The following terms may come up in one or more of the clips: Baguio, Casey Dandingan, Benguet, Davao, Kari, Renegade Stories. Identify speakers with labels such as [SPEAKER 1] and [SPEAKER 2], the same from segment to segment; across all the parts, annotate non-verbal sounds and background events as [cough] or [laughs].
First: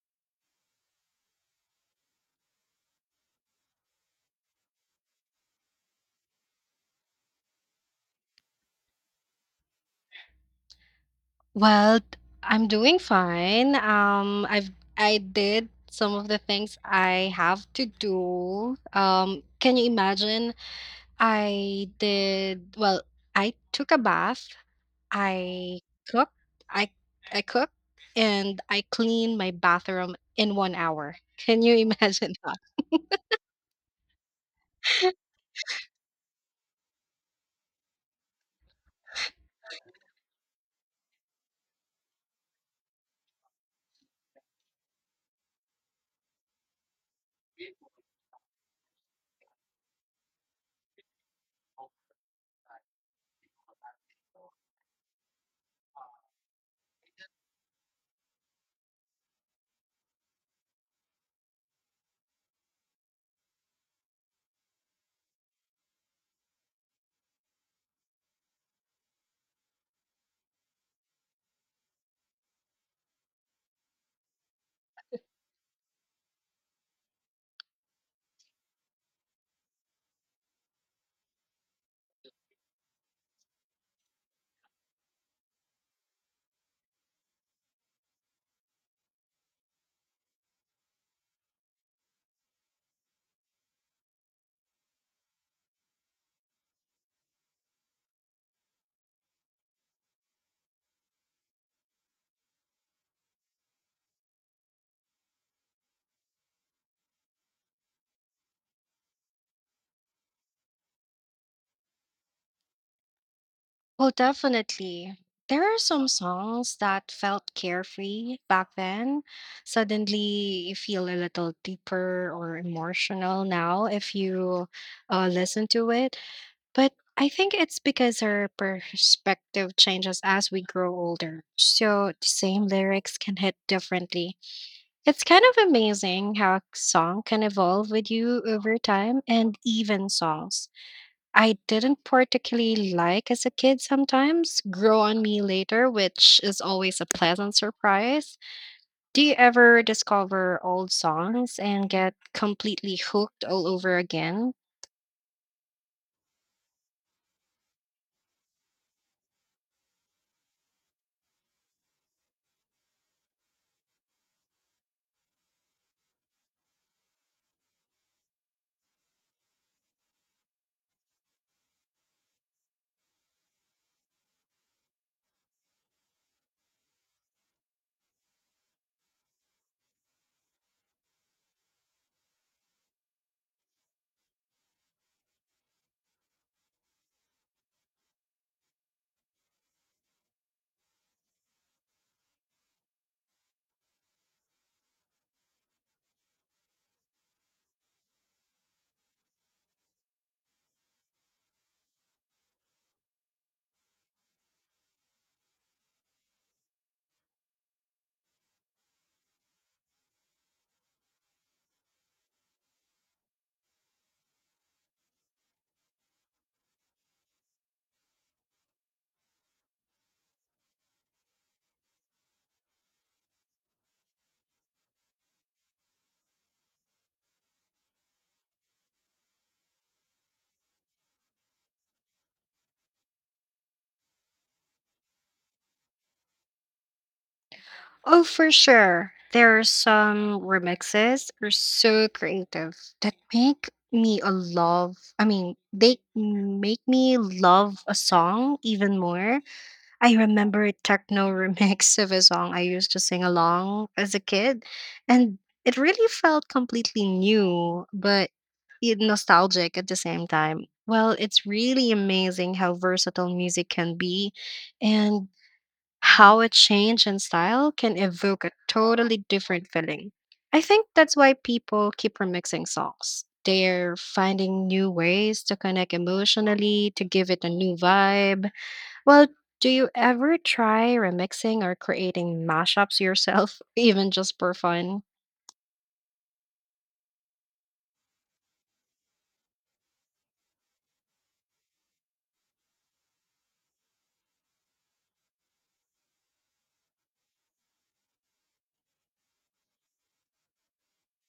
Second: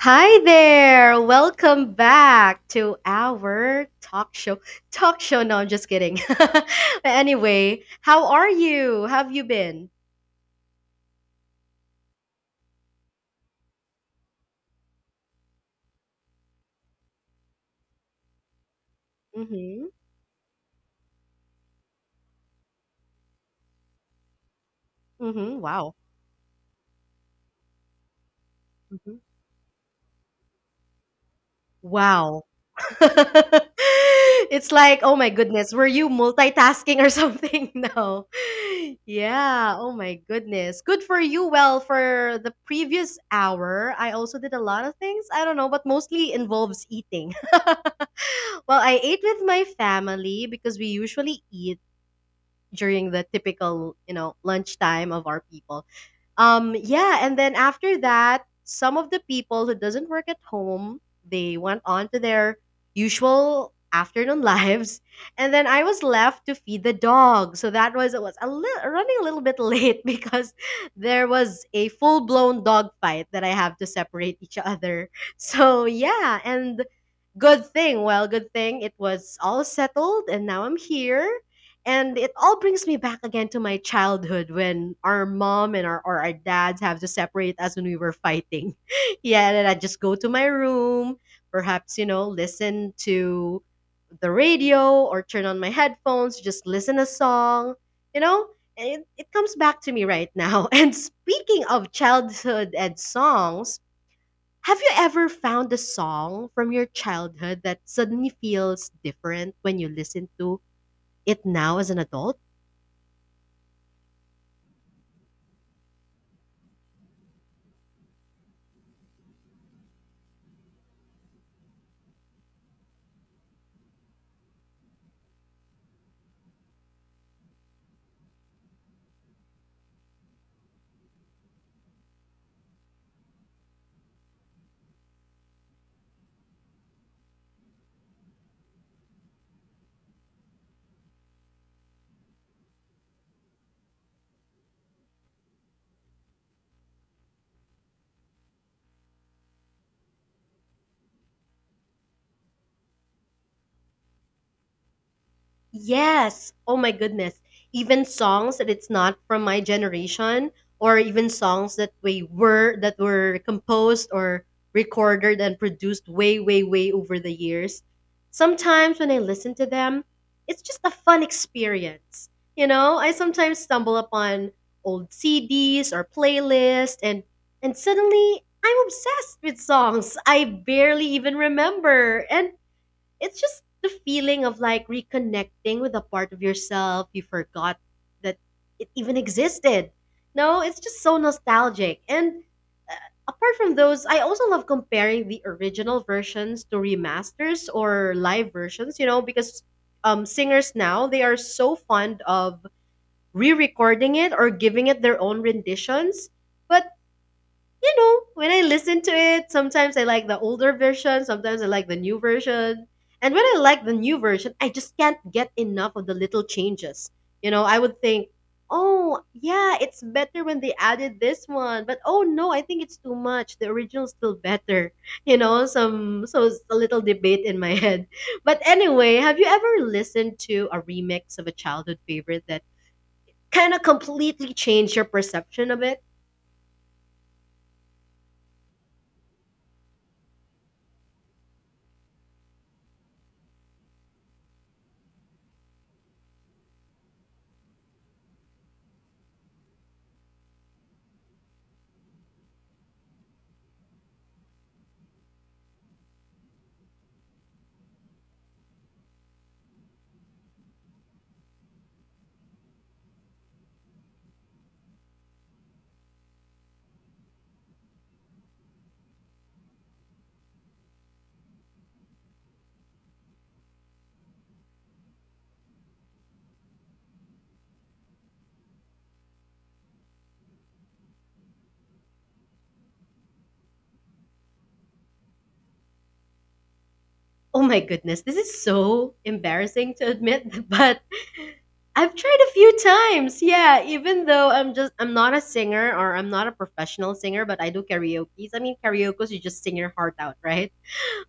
[SPEAKER 1] Hi there. Welcome back to our talk show. Talk show. No, I'm just kidding. [laughs] Anyway, how are you? Have you been?
[SPEAKER 2] Well, I'm doing fine. I did some of the things I have to do. Can you
[SPEAKER 1] Mhm.
[SPEAKER 2] imagine? I did well, I took a bath,
[SPEAKER 1] Mhm.
[SPEAKER 2] I
[SPEAKER 1] Wow.
[SPEAKER 2] cooked, I I cooked and I
[SPEAKER 1] Mhm.
[SPEAKER 2] cleaned my bathroom in 1 hour. Can you imagine
[SPEAKER 1] Wow.
[SPEAKER 2] [laughs] that?
[SPEAKER 1] [laughs] It's like, oh my goodness, were you multitasking or something? [laughs] No. Yeah, oh my goodness. Good for you. Well, for the previous hour, I also did a lot of things. I don't know, but mostly involves eating. [laughs] [laughs] Well, I ate with my family because we usually eat during the typical, lunchtime of our people. Yeah, and then after that, some of the people who doesn't work at home, they went on to their usual afternoon [laughs] lives, and then I was left to feed the dog. So that was it was a little running a little bit late [laughs] because there was a full blown dog fight that I have to separate each other. [laughs] So yeah, and good thing, well, good thing it was all settled, and now I'm here, and it all brings me back again to my childhood when our mom and our or our dads have to separate us when we were fighting. [laughs] Yeah, and then I just go to my room, perhaps, you know, listen to the radio or turn on my headphones, just listen a song, you know? And it comes back to me right now. [laughs] And speaking of childhood and songs, have you ever found a song from your childhood that suddenly feels different when you listen to it now as an adult?
[SPEAKER 2] Well, definitely. There are some songs that felt carefree back then. Suddenly, you feel a little deeper or emotional now if you listen to it. But I think it's because our perspective changes as we grow older. So the same lyrics can hit differently. It's kind of amazing how a song can evolve with you over time and even songs. I didn't particularly like as a kid sometimes grow on me later, which is always a pleasant surprise. Do you ever discover old songs and get completely hooked all over again?
[SPEAKER 1] Yes. Oh my goodness. Even songs that it's not from my generation, or even songs that we were that were composed or recorded and produced way way way over the years. Sometimes when I listen to them, it's just a fun experience. You know, I sometimes stumble upon old CDs or playlists and suddenly I'm obsessed with songs I barely even remember. And it's just the feeling of like reconnecting with a part of yourself you forgot that it even existed. No, it's just so nostalgic. And uh, apart from those, I also love comparing the original versions to remasters or live versions, you know, because singers now, they are so fond of re recording it or giving it their own renditions. But you know, when I listen to it, sometimes I like the older version, sometimes I like the new version. And when I like the new version, I just can't get enough of the little changes. You know, I would think, oh, yeah, it's better when they added this one. But oh no, I think it's too much. The original's still better. [laughs] You know, some so it's a little debate in my [laughs] head. But anyway, have you ever listened to a remix of a childhood favorite that kind of completely changed your perception of it?
[SPEAKER 2] Oh, for sure. There are some remixes that are so creative that make me a love. I mean, they make me love a song even more. I remember a techno remix [laughs] of a song I used to sing along as a kid, and it really felt completely new, but yet nostalgic at the same time. Well, it's really amazing how versatile music can be and how a change in style can evoke a totally different feeling. I think that's why people keep remixing songs. They're finding new ways to connect emotionally, to give it a new vibe. Well, do you ever try remixing or creating mashups yourself, [laughs] even just for fun?
[SPEAKER 1] Oh my goodness, this is so embarrassing to admit, [laughs] but I've tried a few times. Yeah, even though I'm not a singer or I'm not a professional singer, but I do karaoke. I mean, karaoke you just sing your heart out, right?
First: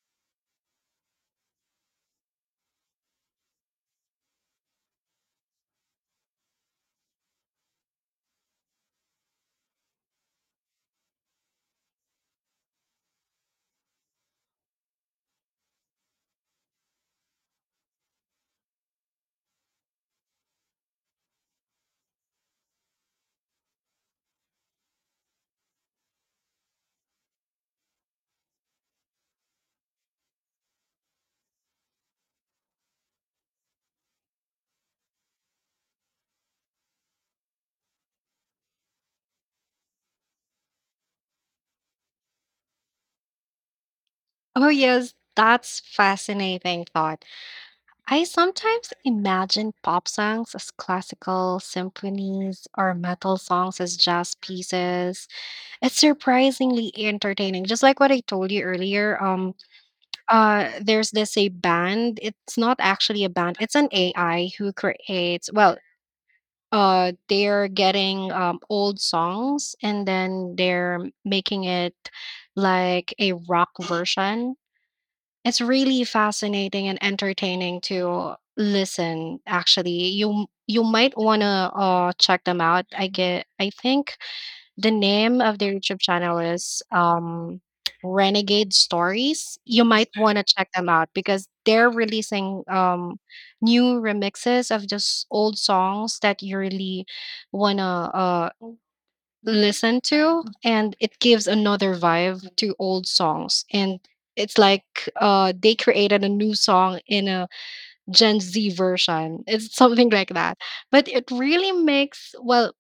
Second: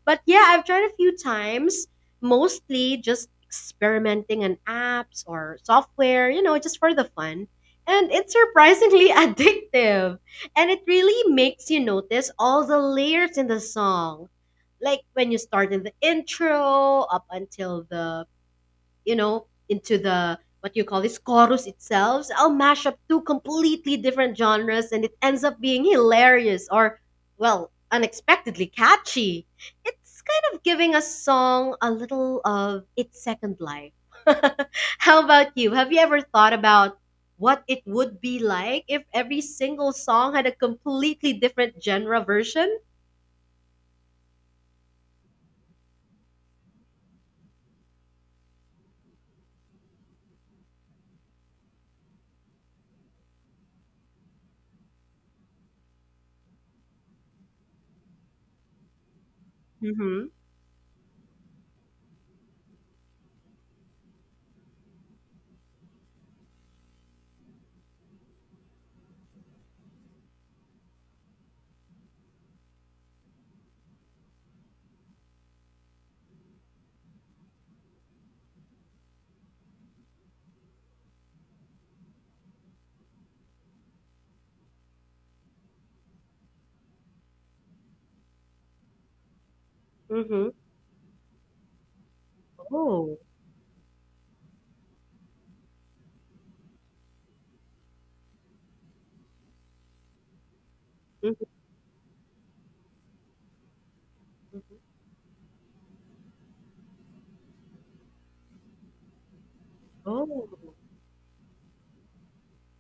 [SPEAKER 1] But yeah, I've tried a few times, mostly just experimenting on apps or software, you know, just for the fun. And it's surprisingly [laughs] addictive. And it really makes you notice all the layers in the song. Like when you start in the intro, up until the you know, into the what you call this chorus itself. So I'll mash up two completely different genres and it ends up being hilarious or, well, unexpectedly catchy. It's kind of giving a song a little of its second life. [laughs] How about you? Have you ever thought about what it would be like if every single song had a completely different genre version?
[SPEAKER 2] Oh, yes, that's fascinating thought. I sometimes imagine pop songs as classical symphonies or metal songs as jazz pieces. It's surprisingly entertaining. Just like what I told you earlier,
[SPEAKER 1] Mm-hmm.
[SPEAKER 2] there's this a band, it's not actually a band, it's an AI who creates, well, they're getting old songs and then they're making it like a rock version. It's really fascinating and entertaining to listen. Actually, you might wanna check them out. I get. I think the name of their YouTube channel is, Renegade Stories. You might wanna
[SPEAKER 1] Mm-hmm.
[SPEAKER 2] check them out because they're releasing,
[SPEAKER 1] Oh.
[SPEAKER 2] new remixes of just old songs that you really wanna, listen to, and it gives
[SPEAKER 1] Hmm.
[SPEAKER 2] another vibe to old songs, and it's like, they created a new song in a Gen Z version. It's something like
[SPEAKER 1] Oh.
[SPEAKER 2] that, but it really makes. Well,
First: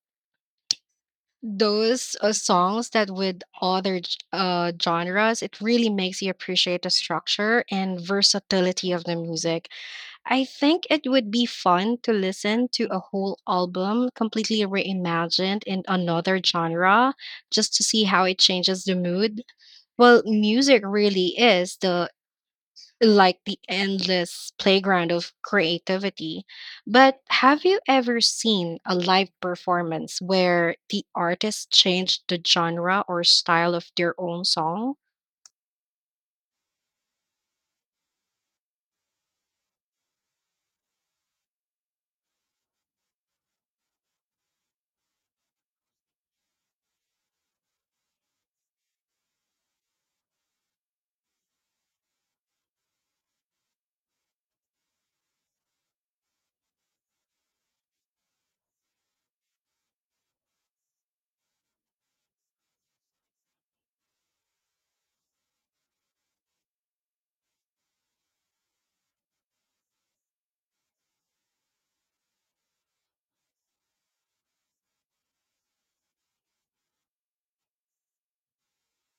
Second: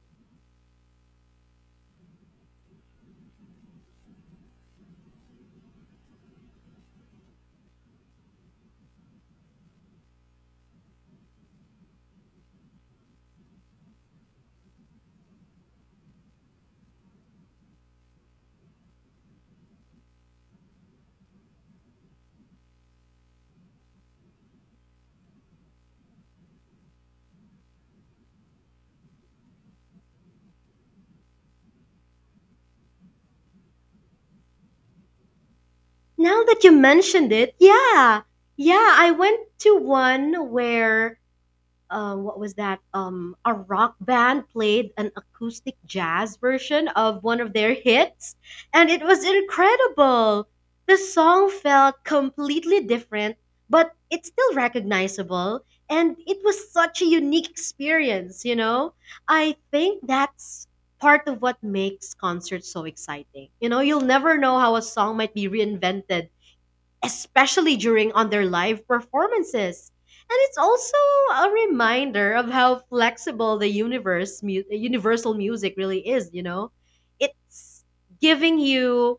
[SPEAKER 2] those songs that with other genres, it really makes you appreciate the structure and versatility of the music. I think it would be fun to listen to a whole album completely reimagined in another genre just to see how it changes the mood. Well, music really is the like the endless playground of creativity. But have you ever seen a live performance where the artist changed the genre or style of their own song?
[SPEAKER 1] Now that you mentioned it, yeah. Yeah, I went to one where what was that? A rock band played an acoustic jazz version of one of their hits, and it was incredible. The song felt completely different, but it's still recognizable, and it was such a unique experience, you know? I think that's part of what makes concerts so exciting. You know, you'll never know how a song might be reinvented, especially during on their live performances. And it's also a reminder of how flexible the universal music really is, you know. It's giving you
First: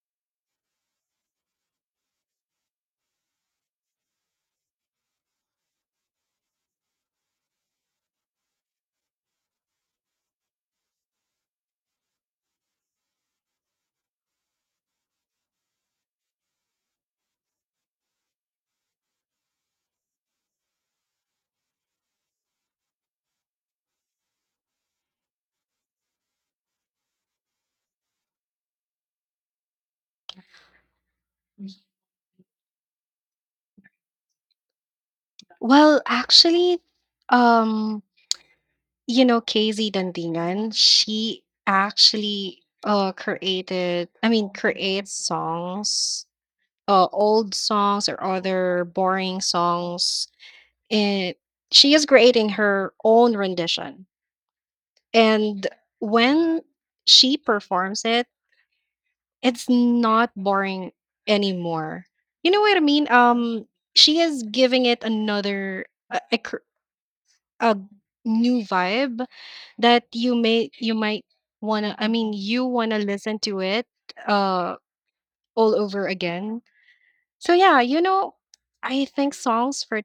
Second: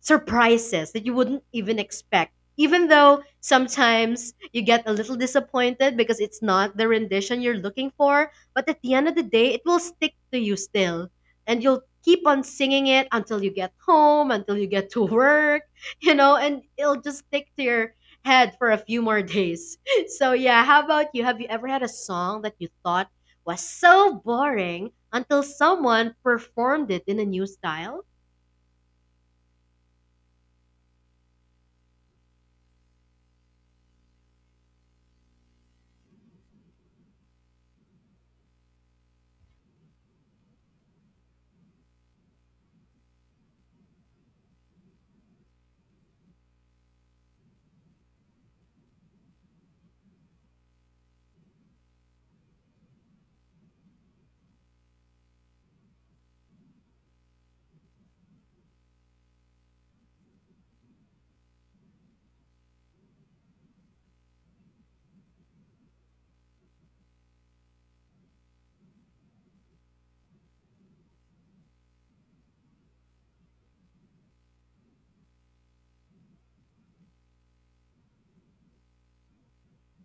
[SPEAKER 1] surprises that you wouldn't even expect. Even though sometimes you get a little disappointed because it's not the rendition you're looking for, but at the end of the day, it will stick to you still. And you'll keep on singing it until you get home, until you get to work, [laughs] you know, and it'll just stick to your head for a few more days. [laughs] So, yeah, how about you? Have you ever had a song that you thought was so boring until someone performed it in a new style?
[SPEAKER 2] Well, actually, um, you know, Casey Dandingan, she actually created, I mean, creates songs, old songs or other boring songs. And she is creating her own rendition. And when she performs it, it's not boring anymore. You know what I mean? She is giving it another a, a, cr- a new vibe that you might wanna. I mean, you wanna listen to it uh all over again. So yeah, you know, I think songs for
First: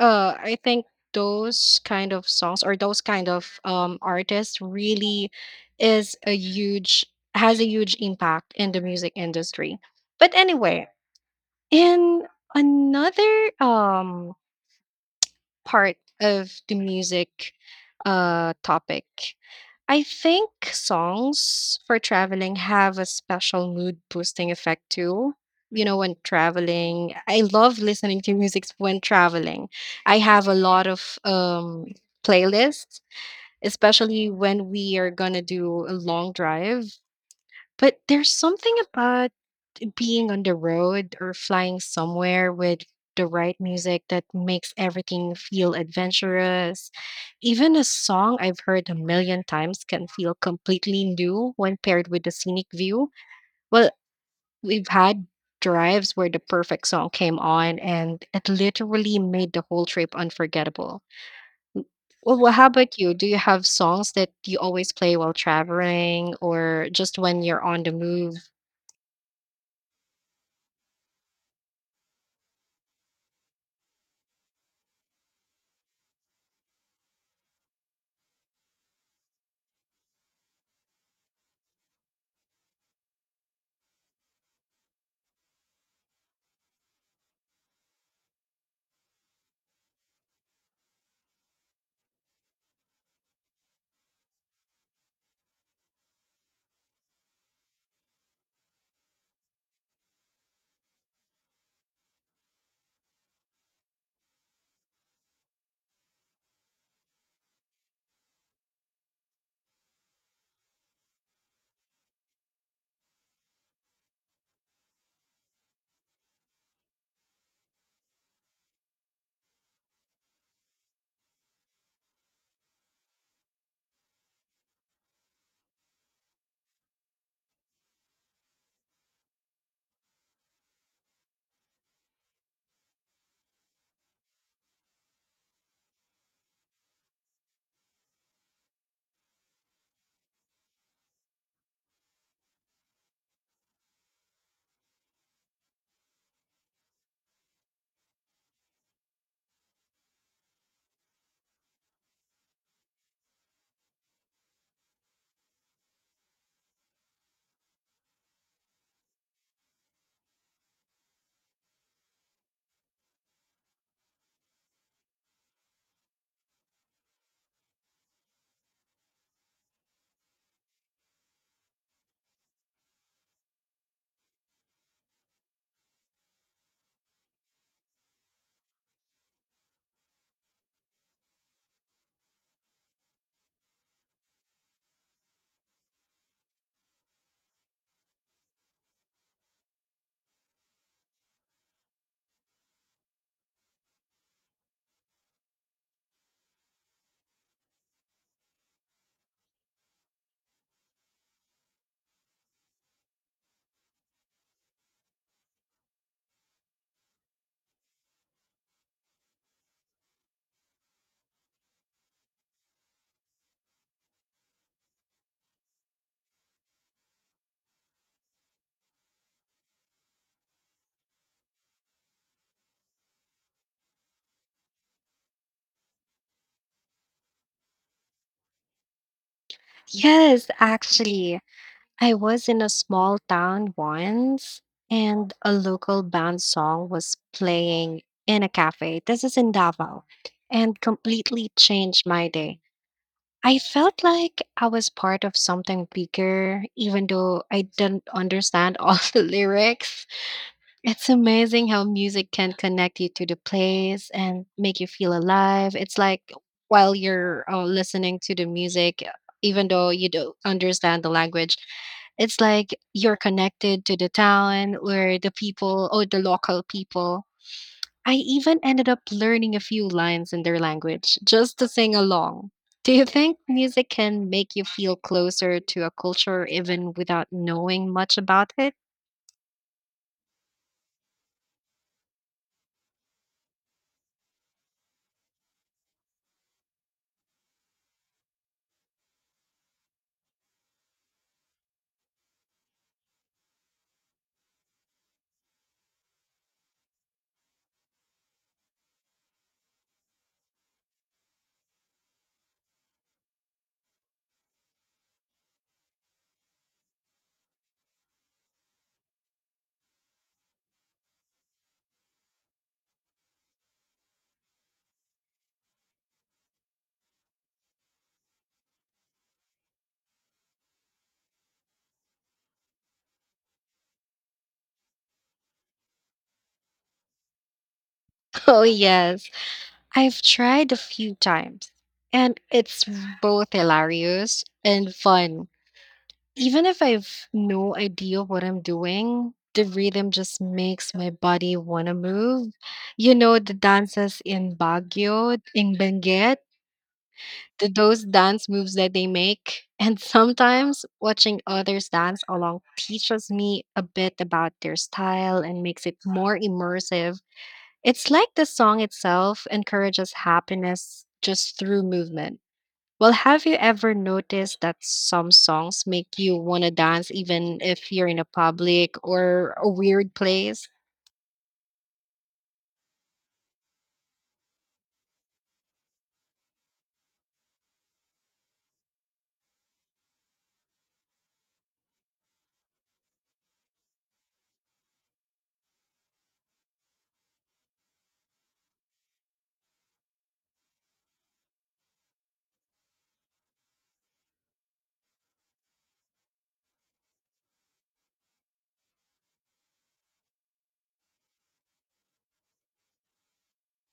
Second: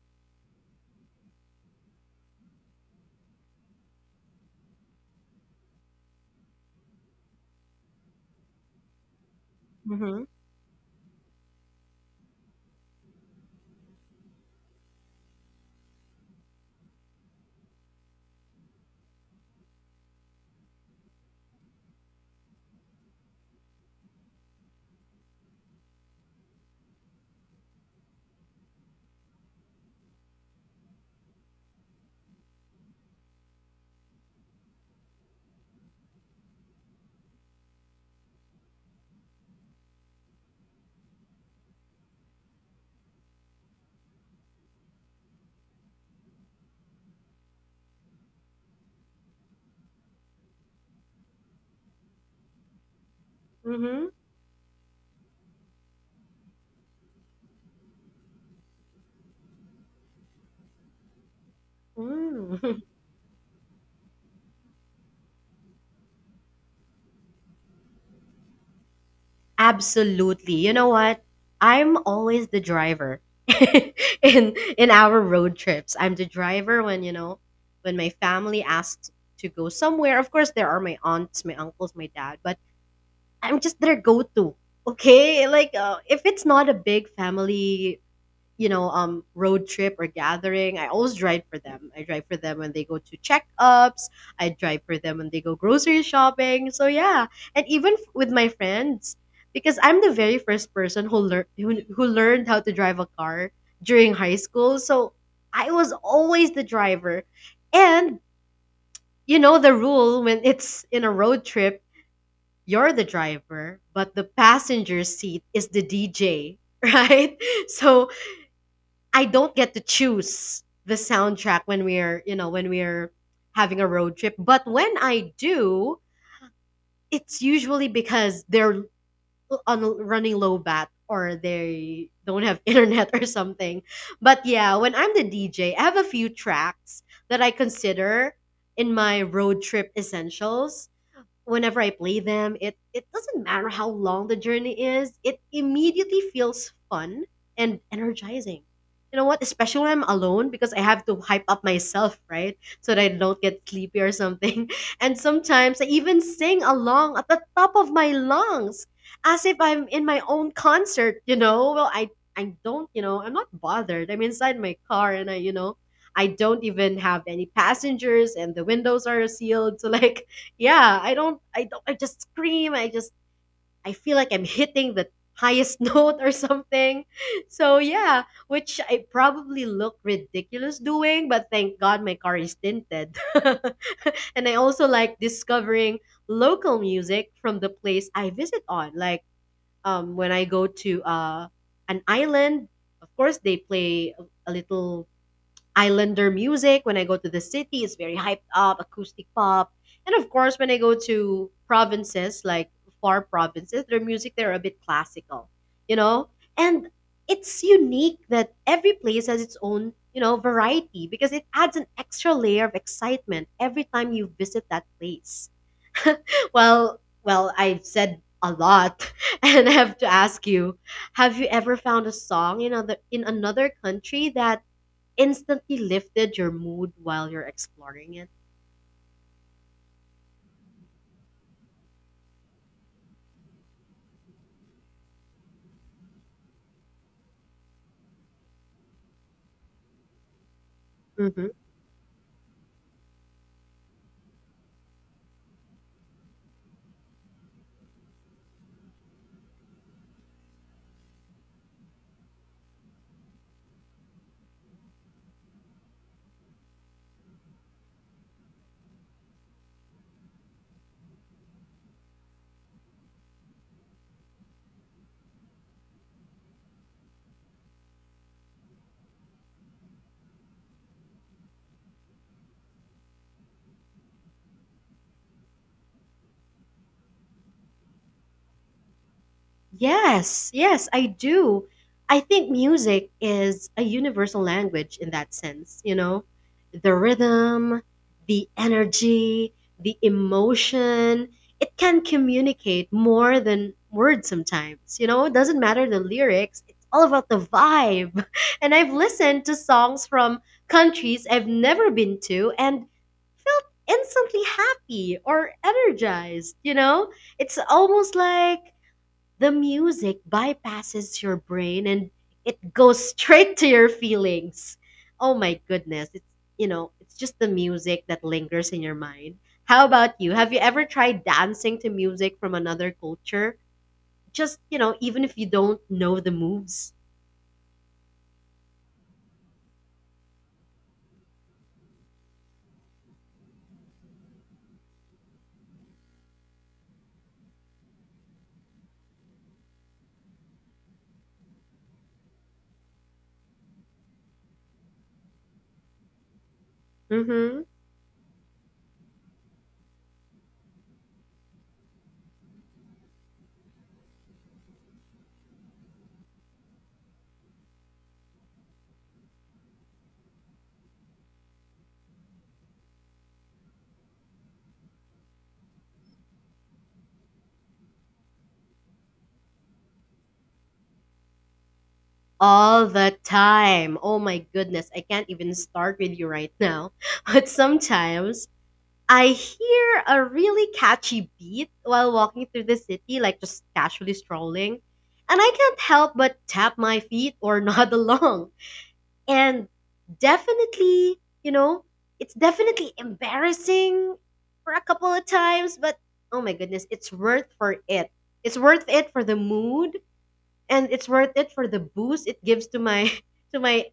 [SPEAKER 2] I think those kind of songs or those kind of artists really is a huge has a huge impact in the music industry.
[SPEAKER 1] Mm hmm.
[SPEAKER 2] But anyway, in another part of the music topic. I think songs for traveling have a special mood boosting effect too. You know, when traveling, I love listening to music when traveling. I have a lot of playlists, especially when we are going to do a long drive. But there's something about being on the road or flying somewhere with the right music that makes everything feel adventurous. Even a song I've heard a million times can feel completely new when paired with the scenic view.
[SPEAKER 1] Mm
[SPEAKER 2] Well,
[SPEAKER 1] hmm.
[SPEAKER 2] we've had drives where the perfect song came on and it literally made the whole trip unforgettable. Well, how
[SPEAKER 1] Mm.
[SPEAKER 2] about you? Do you have songs that you always play while traveling or just when you're on the move?
[SPEAKER 1] [laughs] Absolutely. You know what? I'm always the driver [laughs] in our road trips. I'm the driver when, you know, when my family asks to go somewhere. Of course, there are my aunts, my uncles, my dad, but I'm just their go-to. Okay? Like if it's not a big family, you know, road trip or gathering, I always drive for them. I drive for them when they go to checkups. I drive for them when they go grocery shopping. So yeah, and even with my friends, because I'm the very first person who learned who learned how to drive a car during high school. So I was always the driver, and you know the rule when it's in a road trip, you're the driver, but the passenger seat is the DJ, [laughs] right? So I don't get to choose the soundtrack when we're, you know, when we're having a road trip. But when I do, it's usually because they're on running low bat or they don't have [laughs] internet or something. But yeah, when I'm the DJ, I have a few tracks that I consider in my road trip essentials whenever I play them, it doesn't matter how long the journey is, it immediately feels fun and energizing. You know what? Especially when I'm alone because I have to hype up myself, right? So that I don't get sleepy or something. [laughs] And sometimes I even sing along at the top of my lungs as if I'm in my own concert, you know? Well, I don't, you know, I'm not bothered. I'm inside my car and I, you know, I don't even have any passengers and the windows are sealed. So [laughs] like yeah, I don't, I just scream, I just I feel like I'm hitting the highest [laughs] note or something. So yeah, which I probably look ridiculous doing, but thank god my car is tinted. [laughs] And I also like discovering local music from the place I visit on like when I go to an island, of course they play a little islander music. When I go to the city, it's very hyped up, acoustic pop. And of course, when I go to provinces, like far provinces, their music, they're a bit classical, you know? And it's unique that every place has its own, you know, variety because it adds an extra layer of excitement every time you visit that place. Well, well, I've said a lot [laughs] and I have to ask you, have you ever found a song in another country that instantly lifted your mood while you're exploring it?
[SPEAKER 2] Yes, actually. I was in a small town once and a local band song was playing in a cafe. This is in Davao and completely
[SPEAKER 1] Hmm.
[SPEAKER 2] changed my day. I felt like I was part of something bigger, even though I didn't understand all [laughs] the lyrics. It's amazing how music can connect you to the place and make you feel alive. It's like while you're listening to the music, even though you don't understand the language, it's like you're connected to the town or the people or the local people. I even ended up learning a few lines in their language just to sing along. Do you think music can make you feel closer to a culture even without knowing much about it? [laughs]
[SPEAKER 1] Yes, yes, I do. I think music is a universal language in that sense, you know? The rhythm, the energy, the emotion, it can communicate more than words sometimes, you know? It doesn't matter the lyrics, it's all about the vibe. [laughs] And I've listened to songs from countries I've never been to, and instantly happy or energized, you know? It's almost like the music bypasses your brain and it goes [laughs] straight to your feelings. Oh my goodness. It's, you know, it's just the music that lingers in your mind. How about you? Have you ever tried dancing to music from another culture? Just, you know, even if you don't know the moves.
[SPEAKER 2] Oh, yes. I've tried a few times, and it's both hilarious and fun. Even if I've no idea what I'm doing, the rhythm just makes my body want to move. You know, the dances in Baguio, in Benguet,
[SPEAKER 1] Mm-hmm.
[SPEAKER 2] those dance moves that they make. [laughs] And sometimes watching others dance along teaches me a bit about their style and makes it more immersive. It's like the song itself encourages happiness just through movement. Well, have you ever noticed that some songs make you want to dance even if you're in a public or a weird place?
[SPEAKER 1] All the time. Oh my goodness. I can't even start with you right now. [laughs] But sometimes I hear a really catchy beat while walking through the city, like just casually strolling. And I can't help but tap my feet or [laughs] nod along. And definitely, you know, it's definitely embarrassing for a couple of times, but oh my goodness, it's worth for it. It's worth it for the mood and it's worth it for the boost it gives to my [laughs] to my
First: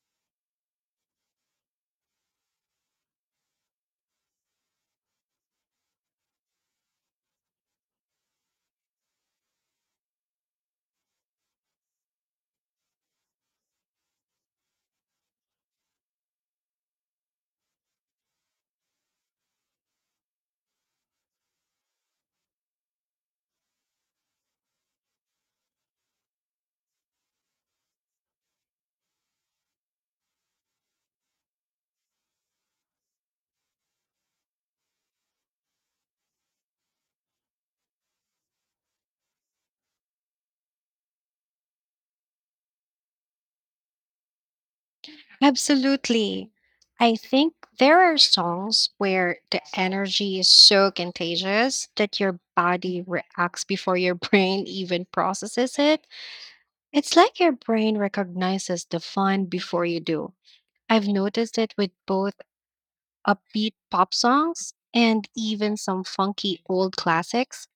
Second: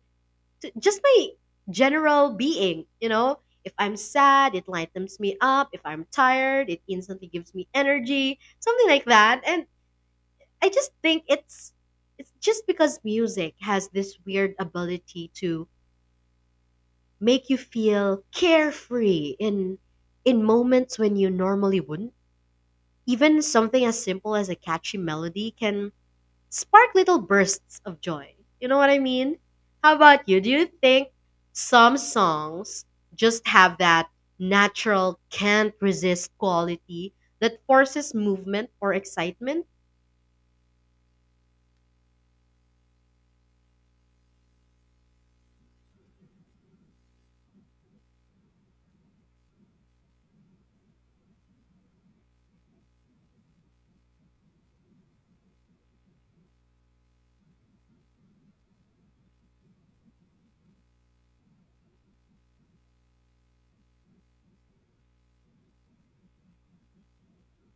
[SPEAKER 1] just my general being, you know. If I'm sad, it lightens me up. If I'm tired, it instantly gives me energy. Something like that. And I just think it's just because music has this weird ability to make you feel carefree in moments when you normally wouldn't. Even something as simple as a catchy melody can spark little bursts of joy. You know what I mean? How about you? Do you think some songs just have that natural, can't resist quality that forces movement or excitement?
[SPEAKER 2] Absolutely. I think there are songs where the energy is so contagious that your body reacts before your [laughs] brain even processes it. It's like your brain recognizes the fun before you do. I've noticed it with both upbeat pop songs, and even some funky old classics,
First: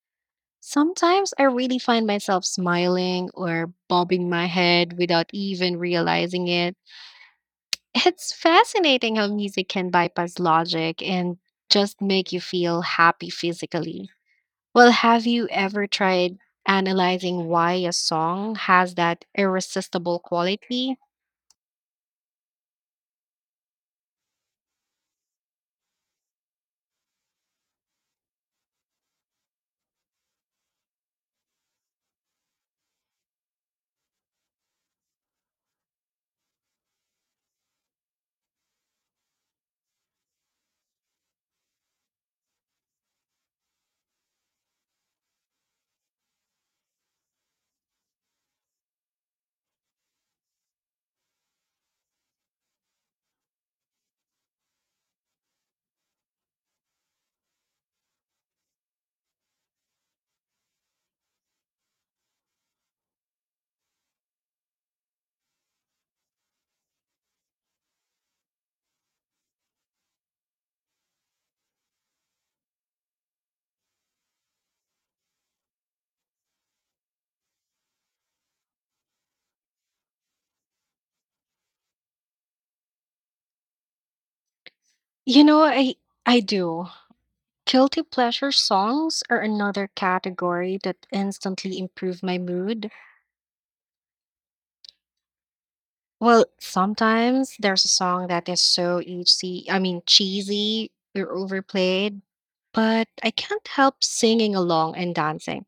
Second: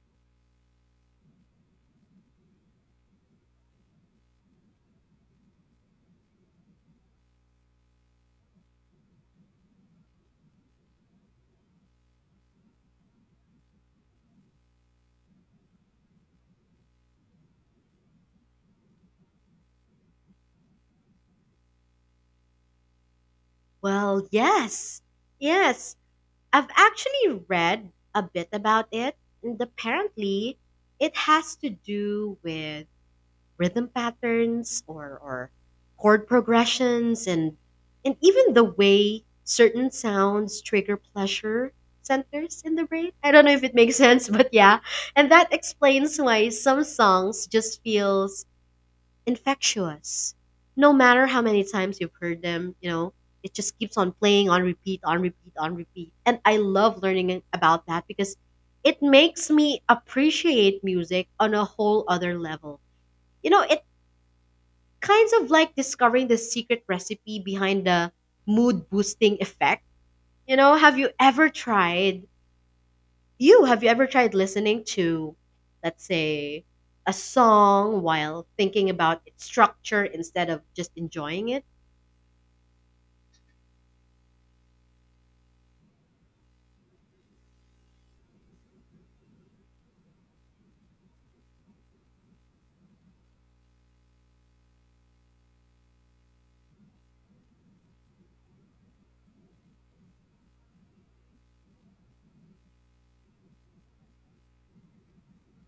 [SPEAKER 2] sometimes I really find myself smiling or bobbing my head without even realizing it. [laughs] It's fascinating how music can bypass logic and just make you feel happy physically. Well, have you ever tried analyzing why a song has that irresistible quality?
[SPEAKER 1] Well, yes. Yes. I've actually read a bit about it, and apparently, it has to do with rhythm patterns or chord progressions and even the way certain sounds trigger pleasure centers in the brain. I don't know if it makes [laughs] sense, but yeah. And that explains why some songs just feels infectious. No matter how many times you've heard them, you know, it just keeps on playing on repeat, on repeat, on repeat. And I love learning about that because it makes me appreciate music on a whole other level. You know, it kinds of like discovering the secret recipe behind the mood boosting effect. You know, have you ever tried listening to, let's say, a song while thinking about its structure instead of just enjoying it?
[SPEAKER 2] You know, I do. Guilty pleasure songs are another category that instantly improve my mood. Well, sometimes there's a song that is so easy, I mean, cheesy or overplayed, but I can't help singing along and dancing.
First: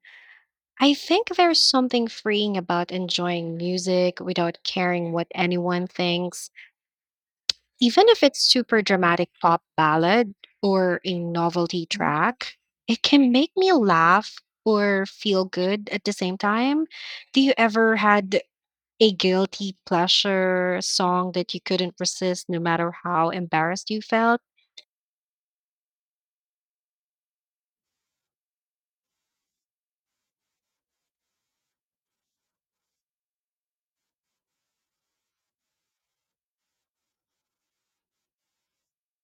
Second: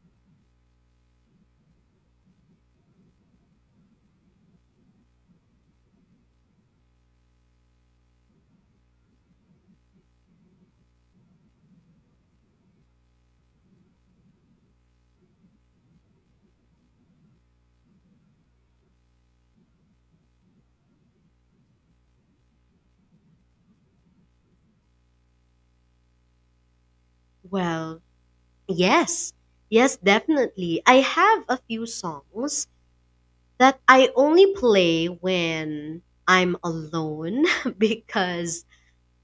[SPEAKER 2] I think there's something freeing about enjoying music without caring what anyone thinks. Even if it's super dramatic pop ballad or a novelty track, it can make me laugh or feel good at the same time. Do you ever had a guilty pleasure song that you couldn't resist no matter how embarrassed you felt?
[SPEAKER 1] Well, yes. Yes, definitely. I have a few songs that I only play when I'm alone [laughs] because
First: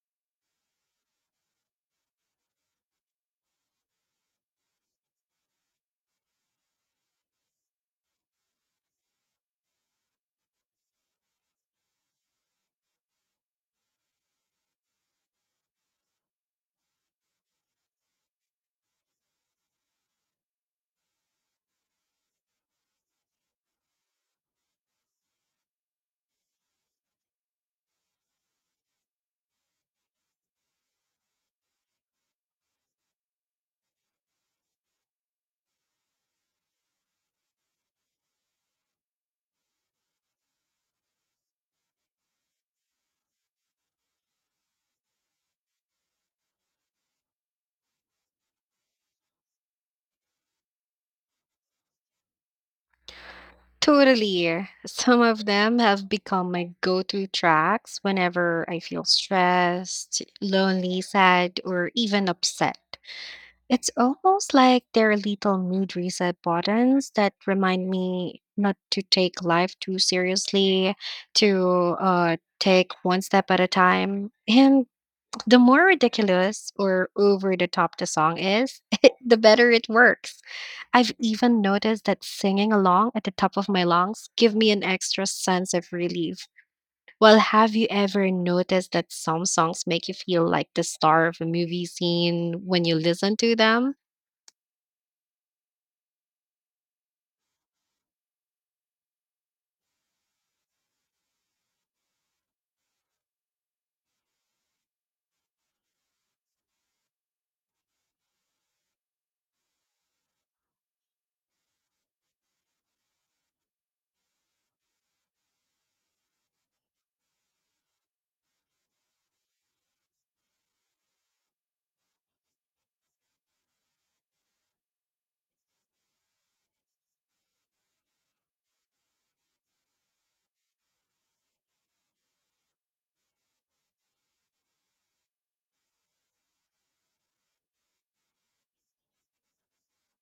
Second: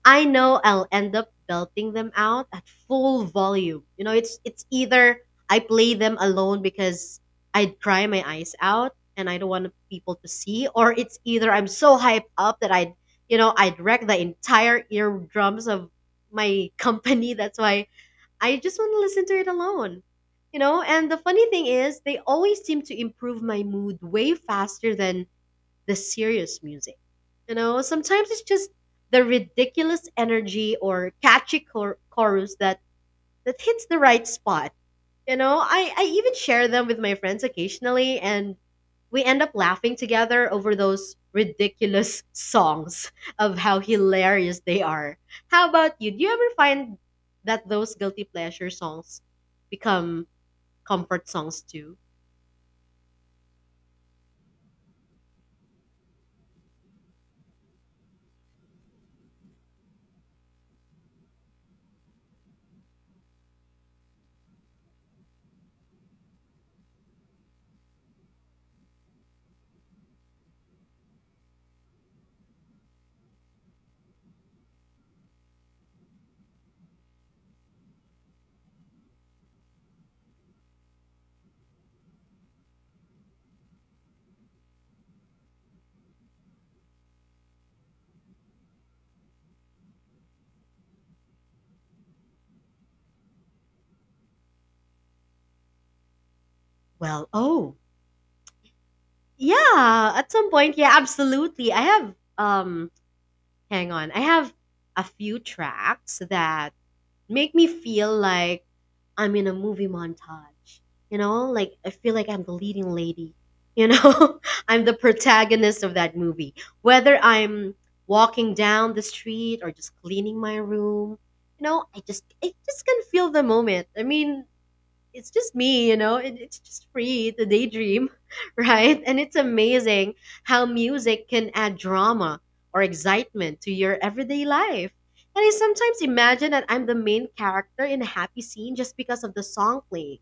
[SPEAKER 1] I know I'll end up belting them out at full volume. You know, it's either I play them alone because I'd cry my eyes out and I don't want people to see, or it's either I'm so hyped up that I'd, you know, I'd wreck the entire eardrums of my company. [laughs] That's why I just want to listen to it alone. You know, and the funny thing is, they always seem to improve my mood way faster than the serious music. You know, sometimes it's just the ridiculous energy or catchy chorus that hits the right spot. You know, I even share them with my friends occasionally, and we end up laughing together over those ridiculous [laughs] songs of how hilarious they are. How about you? Do you ever find that those guilty pleasure songs become comfort songs too?
[SPEAKER 2] Totally. Some of them have become my go to tracks whenever I feel stressed, lonely, sad, or even upset. It's almost like they're little mood reset buttons that remind me not to take life too seriously, to take one step at a time. And the more ridiculous or over the top the song is, [laughs] the better it works. I've even noticed that singing along at the top of my lungs give me an extra sense of relief. Well, have you ever noticed that some songs make you feel like the star of a movie scene when you listen to them?
[SPEAKER 1] Well, oh. Yeah, at some point, yeah, absolutely. I have hang on. I have a few tracks that make me feel like I'm in a movie montage. You know, like I feel like I'm the leading lady. You know, [laughs] I'm the protagonist of that movie. Whether I'm walking down the street or just cleaning my room, you know, I just can feel the moment. I mean, it's just me, you know, it's just free to daydream, [laughs] right? And it's amazing how music can add drama or excitement to your everyday life. And I sometimes imagine that I'm the main character in a happy scene just because of the song playing.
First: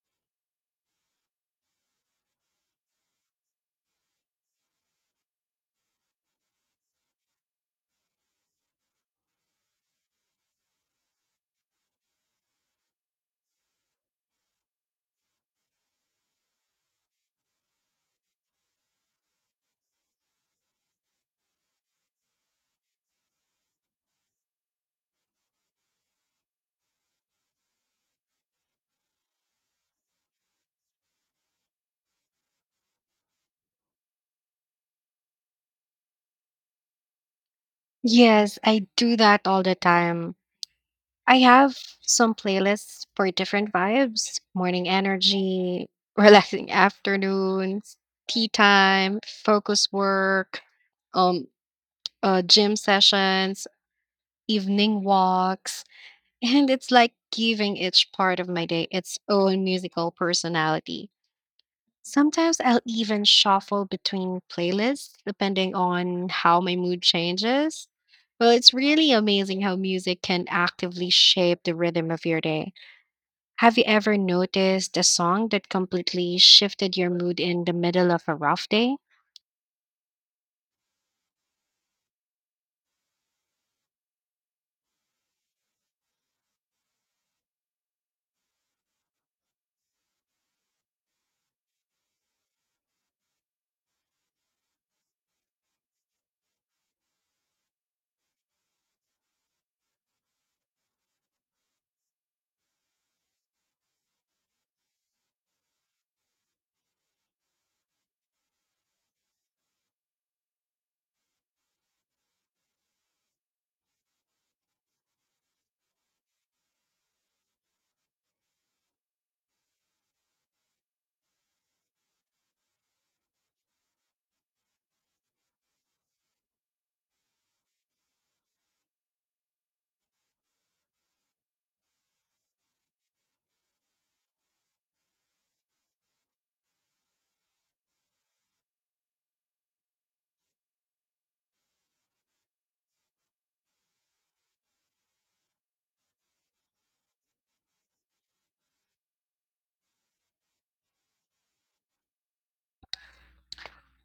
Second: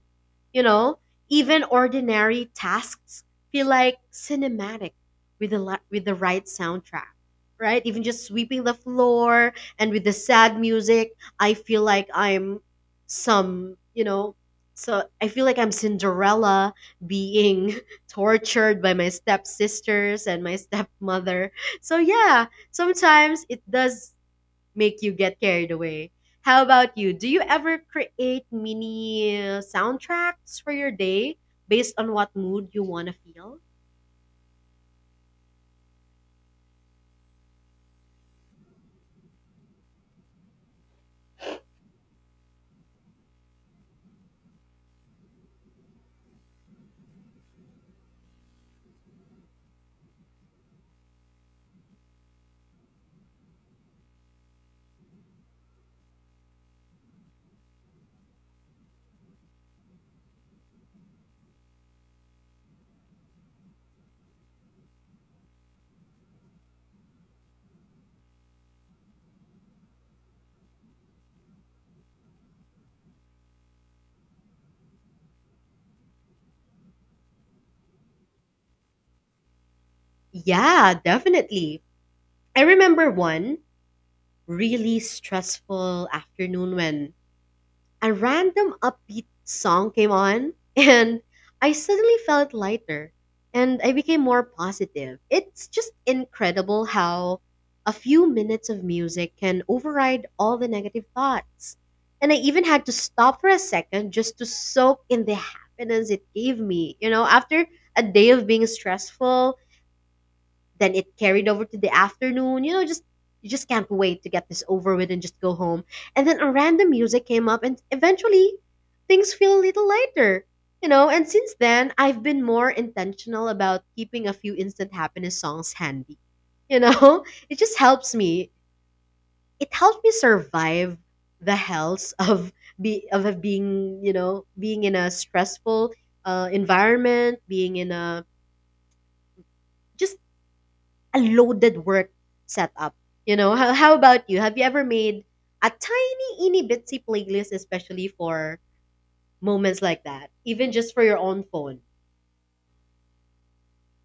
[SPEAKER 1] You know, even ordinary tasks feel like cinematic with the right soundtrack, right? Even just sweeping the floor and with the sad music, I feel like I'm some, you know, so I feel like I'm Cinderella being [laughs] tortured by my stepsisters and my stepmother. So yeah, sometimes it does make you get carried away. How about you? Do you ever create mini soundtracks for your day based on what mood you want to feel?
[SPEAKER 2] Yes, I do that all the time. I have some playlists for different vibes, morning energy, [laughs] relaxing afternoons, tea time, focus work, um gym sessions, evening walks, and it's like giving each part of my day its own musical personality. Sometimes I'll even shuffle between playlists depending on how my mood changes. Well, it's really amazing how music can actively shape the rhythm of your day. Have you ever noticed a song that completely shifted your mood in the middle of a rough day?
[SPEAKER 1] Yeah, definitely. I remember one really stressful afternoon when a random upbeat song came on [laughs] and I suddenly felt lighter and I became more positive. It's just incredible how a few minutes of music can override all the negative thoughts. And I even had to stop for a second just to soak in the happiness it gave me. You know, after a day of being stressful, then it carried over to the afternoon. You know, just you just can't wait to get this over with and just go home. And then a random music came up, and eventually things feel a little lighter. You know, and since then I've been more intentional about keeping a few instant happiness songs handy. You know, [laughs] it just helps me. It helps me survive the hells of be of being, you know, being in a stressful environment, being in a just a loaded work setup. You know, how about you? Have you ever made a tiny, itty bitsy playlist, especially for moments like that, even just for your own phone?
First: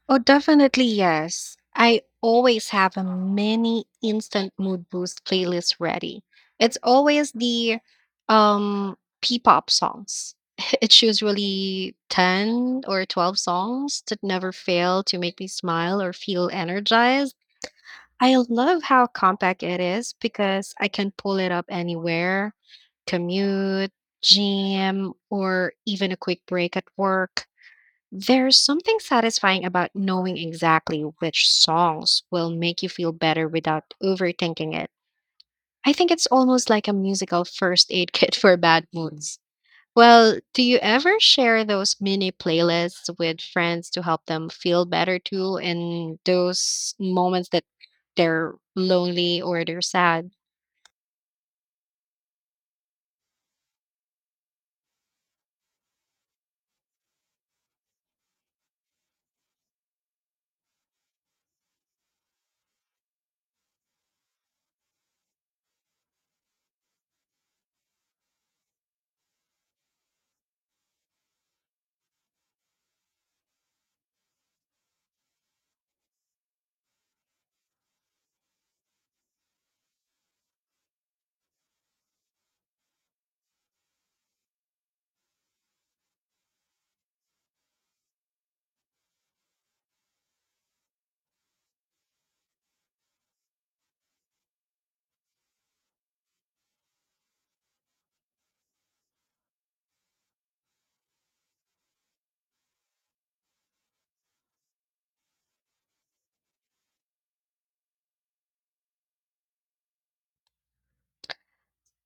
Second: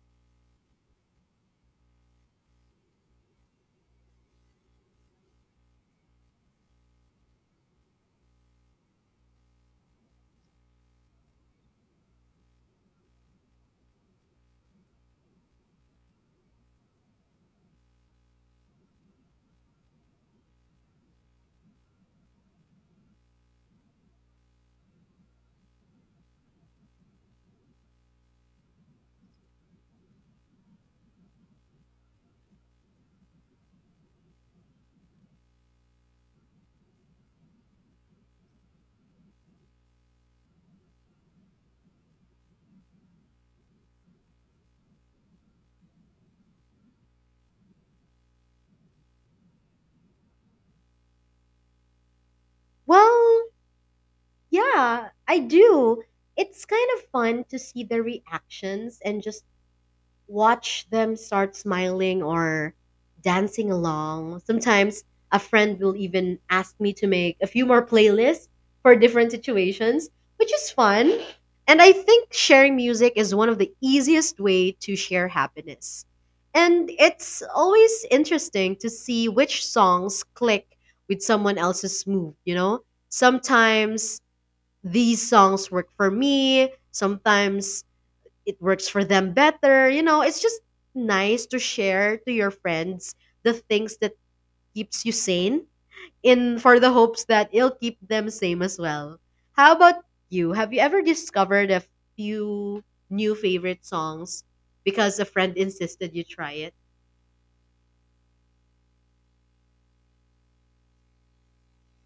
[SPEAKER 2] Oh, definitely yes. I always have a mini instant mood boost playlist ready. It's always the P-pop songs. [laughs] It's usually 10 or 12 songs that never fail to make me smile or feel energized. I love how compact it is because I can pull it up anywhere, commute, gym, or even a quick break at work. There's something satisfying about knowing exactly which songs will make you feel better without overthinking it. I think it's almost like a musical first aid [laughs] kit for bad moods. Well, do you ever share those mini playlists with friends to help them feel better too in those moments that they're lonely or they're sad?
[SPEAKER 1] Well, yeah, I do. It's kind of fun to see the reactions and just watch them start smiling or dancing along. Sometimes a friend will even ask me to make a few more playlists for different situations, which is fun. And I think sharing music is one of the easiest way to share happiness. And it's always interesting to see which songs click with someone else's mood, you know? Sometimes these songs work for me, sometimes it works for them better. You know, it's just nice to share to your friends the things that keeps you sane in for the hopes that it'll keep them same as well. How about you? Have you ever discovered a few new favorite songs because a friend insisted you try it?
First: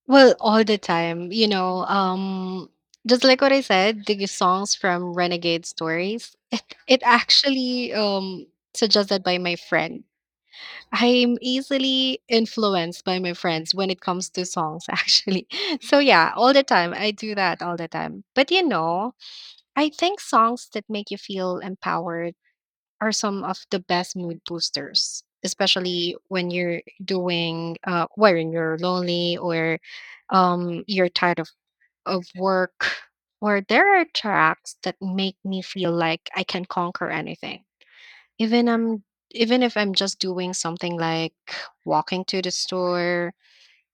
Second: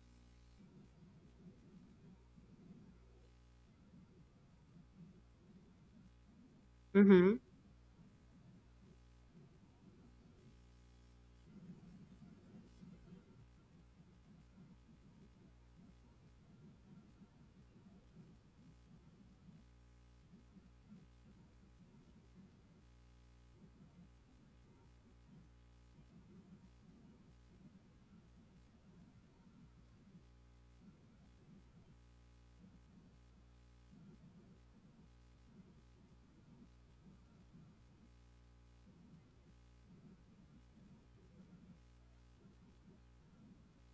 [SPEAKER 2] Well, all the time, you know, just like what I said, the songs from Renegade Stories, [laughs] it
[SPEAKER 1] Mhm.
[SPEAKER 2] actually suggested by my friend. I'm easily influenced by my friends when it comes to songs, [laughs] actually. So, yeah, all the time. I do that all the time. But, you know, I think songs that make you feel empowered are some of the best mood boosters, especially when you're doing when you're lonely or you're tired of work. Or there are tracks that make me feel like I can conquer anything. Even I'm even if I'm just doing something like walking to the store,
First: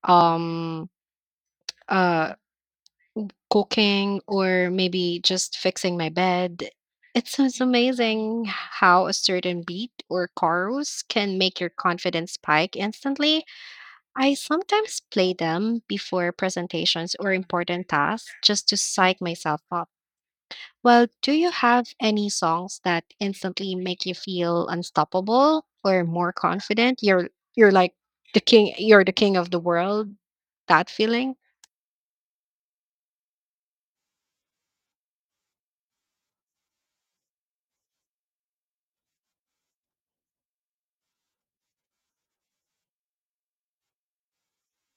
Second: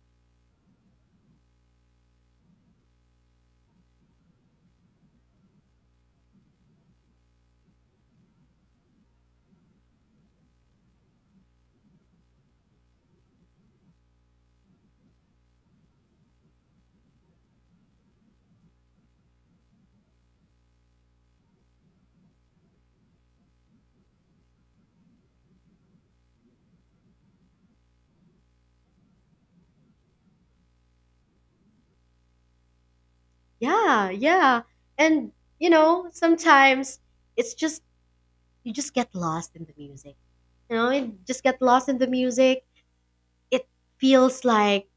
[SPEAKER 2] um uh cooking or maybe just fixing my bed. It's amazing how a certain beat or chorus can make your confidence spike instantly. I sometimes play them before presentations or important tasks just to psych myself up. Well, do you have any songs that instantly make you feel unstoppable or more confident? You're like the king of the world, that feeling?
[SPEAKER 1] Yeah, yeah. And you know, sometimes it's just you just get lost in the music. You know, you just get lost in the music. It feels like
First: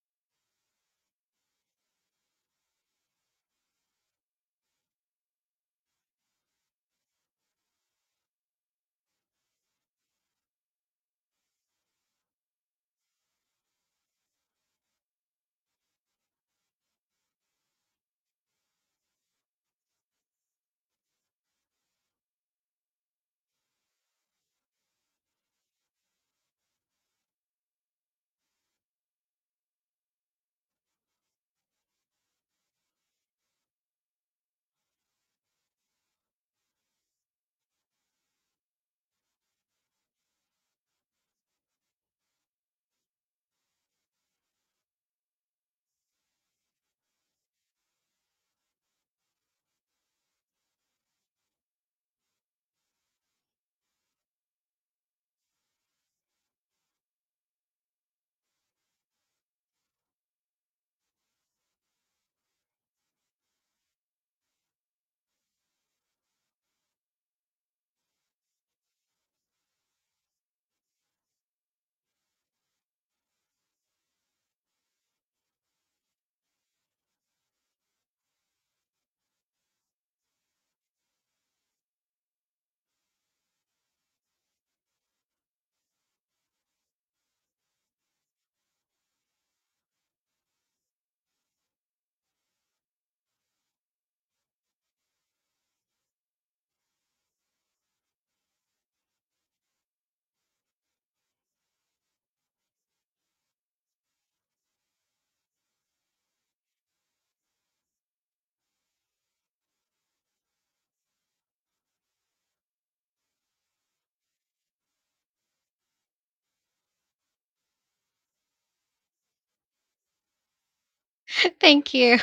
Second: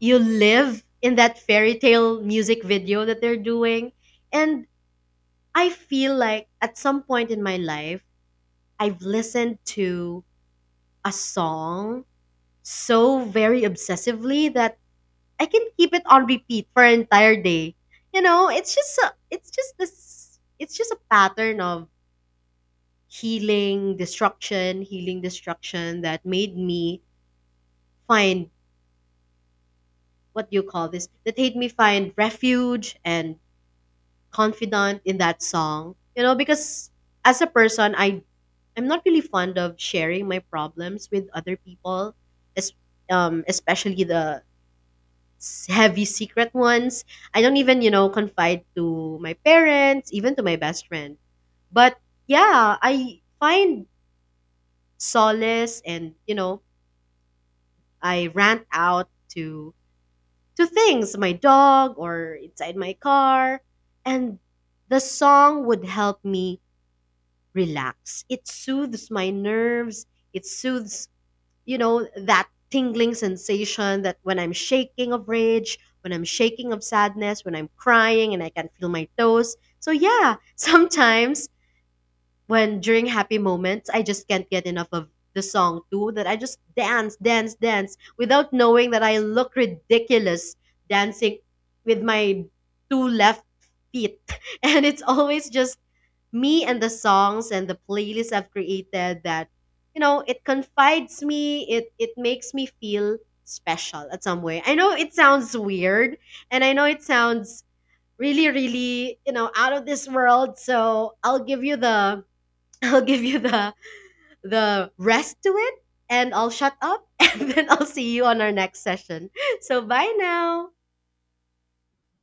[SPEAKER 1] you live in that fairy tale music video that they're doing. And I feel like at some point in my life, I've listened to a song so very obsessively that I can keep it on repeat for an entire day. You know, it's just a pattern of healing, destruction that made me find, what do you call this? That made me find refuge and confident in that song. You know, because as a person, I'm not really fond of sharing my problems with other people, es- especially the s- heavy secret ones. I don't even, you know, confide to my parents, even to my best friend. But yeah, I find solace and, you know, I rant out to to things, my dog or inside my car, and the song would help me relax. It soothes my nerves. It soothes, you know, that tingling sensation that when I'm shaking of rage, when I'm shaking of sadness, when I'm crying and I can feel my toes. So yeah, [laughs] sometimes when during happy moments, I just can't get enough of the song too that I just dance, dance, dance without knowing that I look ridiculous dancing with my two left feet. [laughs] And it's always just me and the songs and the playlist I've created that, you know, it confides me, it makes me feel special at some way. I know it sounds weird and I know it sounds really really, you know, out of this world, so I'll give you the [laughs] I'll give you the rest to it and I'll shut up [laughs] and then I'll see you on our next session, so bye now.
[SPEAKER 2] [laughs] Thank you.